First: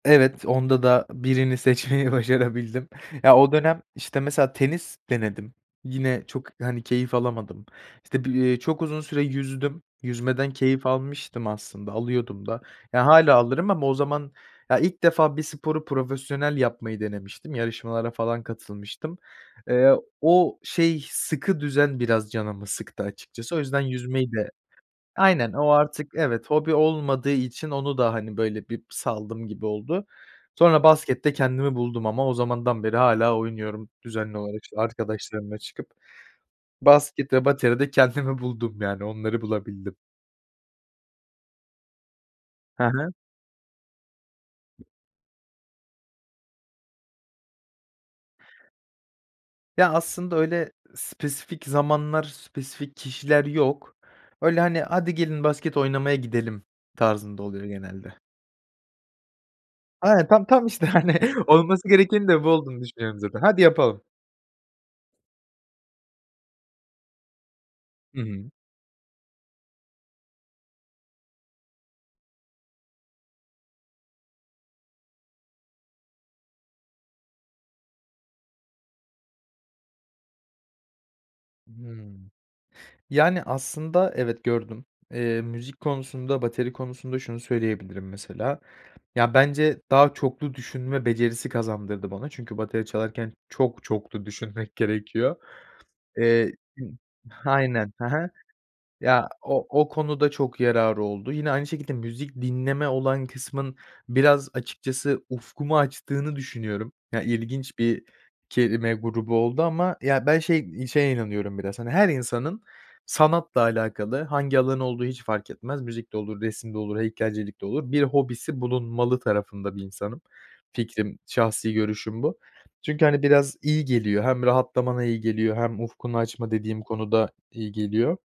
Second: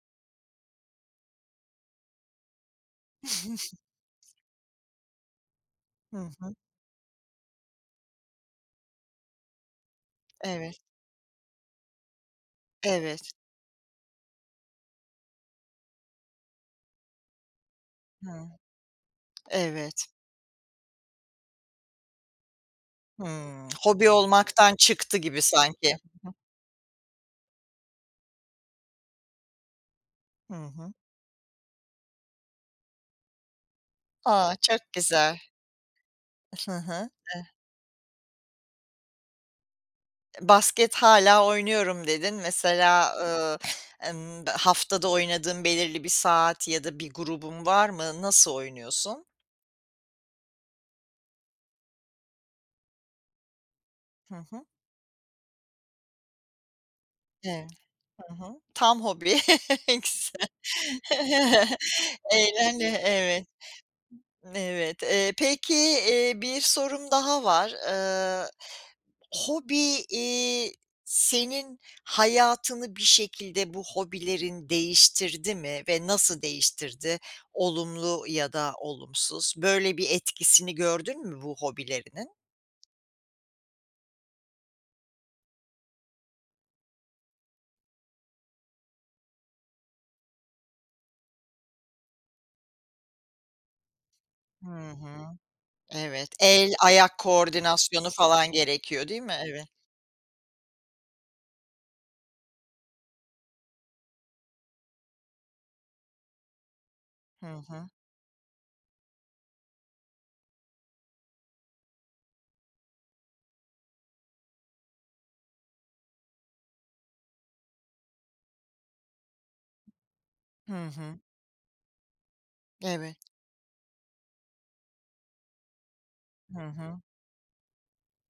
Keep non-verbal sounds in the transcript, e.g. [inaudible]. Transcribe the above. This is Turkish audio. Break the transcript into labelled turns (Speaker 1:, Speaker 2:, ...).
Speaker 1: Evet, onda da birini seçmeyi başarabildim. Ya, o
Speaker 2: [chuckles]
Speaker 1: dönem, işte, mesela tenis denedim.
Speaker 2: Hı
Speaker 1: Yine çok,
Speaker 2: hı.
Speaker 1: hani, keyif alamadım, işte, bi ııı, çok uzun süre yüzdüm. Yüzmeden
Speaker 2: Evet.
Speaker 1: keyif almıştım aslında, alıyordum da. Ya,
Speaker 2: Evet.
Speaker 1: hâlâ alırım ama o zaman, ya, ilk defa bir sporu profesyonel yapmayı denemiştim. Yarışmalara falan
Speaker 2: Hı
Speaker 1: katılmıştım. Eee,
Speaker 2: evet.
Speaker 1: o şey, sıkı düzen biraz canımı sıktı açıkçası, o
Speaker 2: Hımm,
Speaker 1: yüzden
Speaker 2: hobi
Speaker 1: yüzmeyi de
Speaker 2: olmaktan çıktı gibi
Speaker 1: Aynen, o
Speaker 2: sanki.
Speaker 1: artık,
Speaker 2: Hı hı, hı.
Speaker 1: evet, hobi olmadığı için onu da, hani, böyle, bir saldım gibi oldu.
Speaker 2: Hı
Speaker 1: Sonra
Speaker 2: hı.
Speaker 1: baskette kendimi buldum ama. O zamandan beri hâlâ oynuyorum düzenli
Speaker 2: A!
Speaker 1: olarak, işte,
Speaker 2: çok güzel.
Speaker 1: arkadaşlarımla çıkıp.
Speaker 2: Hı hı.
Speaker 1: Basket
Speaker 2: Eh
Speaker 1: ve bateride kendimi buldum, yani, onları bulabildim.
Speaker 2: "Basket hâlâ oynuyorum." dedin.
Speaker 1: Hı hı.
Speaker 2: Mesela, ııı, emm, haftada oynadığın belirli bir saat ya da bir grubun var mı, nasıl oynuyorsun?
Speaker 1: Ya, aslında öyle spesifik zamanlar, spesifik kişiler yok.
Speaker 2: Hı
Speaker 1: Öyle,
Speaker 2: hı.
Speaker 1: hani, "Hadi gelin, basket oynamaya gidelim." tarzında oluyor
Speaker 2: Evet.
Speaker 1: genelde.
Speaker 2: Hı hı. Tam hobi. [chuckles] Ne
Speaker 1: Aynen, tam
Speaker 2: güzel.
Speaker 1: tam, işte, hani, olması gerekenin de bu
Speaker 2: Eğlen
Speaker 1: olduğunu
Speaker 2: E
Speaker 1: düşünüyorum zaten:
Speaker 2: evet.
Speaker 1: "Haydi yapalım."
Speaker 2: Evet, eee, peki, iii, bir sorum daha var,
Speaker 1: Hı
Speaker 2: ııı,
Speaker 1: hı.
Speaker 2: hobi, iii, senin hayatını bir şekilde bu hobilerin değiştirdi mi ve nasıl değiştirdi, olumlu ya da olumsuz? Böyle bir etkisini gördün mü bu
Speaker 1: Hımm.
Speaker 2: hobilerinin?
Speaker 1: Yani, aslında, evet, gördüm. Eee, müzik konusunda, bateri konusunda şunu söyleyebilirim mesela: Ya, bence daha çoklu düşünme becerisi kazandırdı bana. Çünkü bateri çalarken çok çoklu düşünmek
Speaker 2: Hı hı.
Speaker 1: gerekiyor.
Speaker 2: Evet.
Speaker 1: Eee
Speaker 2: El,
Speaker 1: ııı,
Speaker 2: ayak
Speaker 1: aynen, he
Speaker 2: koordinasyonu
Speaker 1: he.
Speaker 2: falan gerekiyor, değil
Speaker 1: Ya,
Speaker 2: mi? Eve
Speaker 1: o o konuda çok yararı oldu. Yine aynı şekilde, müzik dinleme olan kısmın biraz açıkçası ufkumu açtığını düşünüyorum. Ya,
Speaker 2: Hı
Speaker 1: ilginç
Speaker 2: hı.
Speaker 1: bir kelime grubu oldu ama. Ya, ben şey iii, şeye inanıyorum biraz, hani, her insanın, sanatla alakalı, hangi alan olduğu hiç fark etmez, müzik de olur, resim de olur, heykelcilik de olur, bir hobisi bulunmalı tarafında bir insanım.
Speaker 2: Hı hı.
Speaker 1: Fikrim, şahsi görüşüm bu. Çünkü,
Speaker 2: Evet.
Speaker 1: hani, biraz iyi geliyor, hem rahatlamana iyi geliyor hem ufkunu açma
Speaker 2: Hı
Speaker 1: dediğim
Speaker 2: hı.
Speaker 1: konuda iyi geliyor.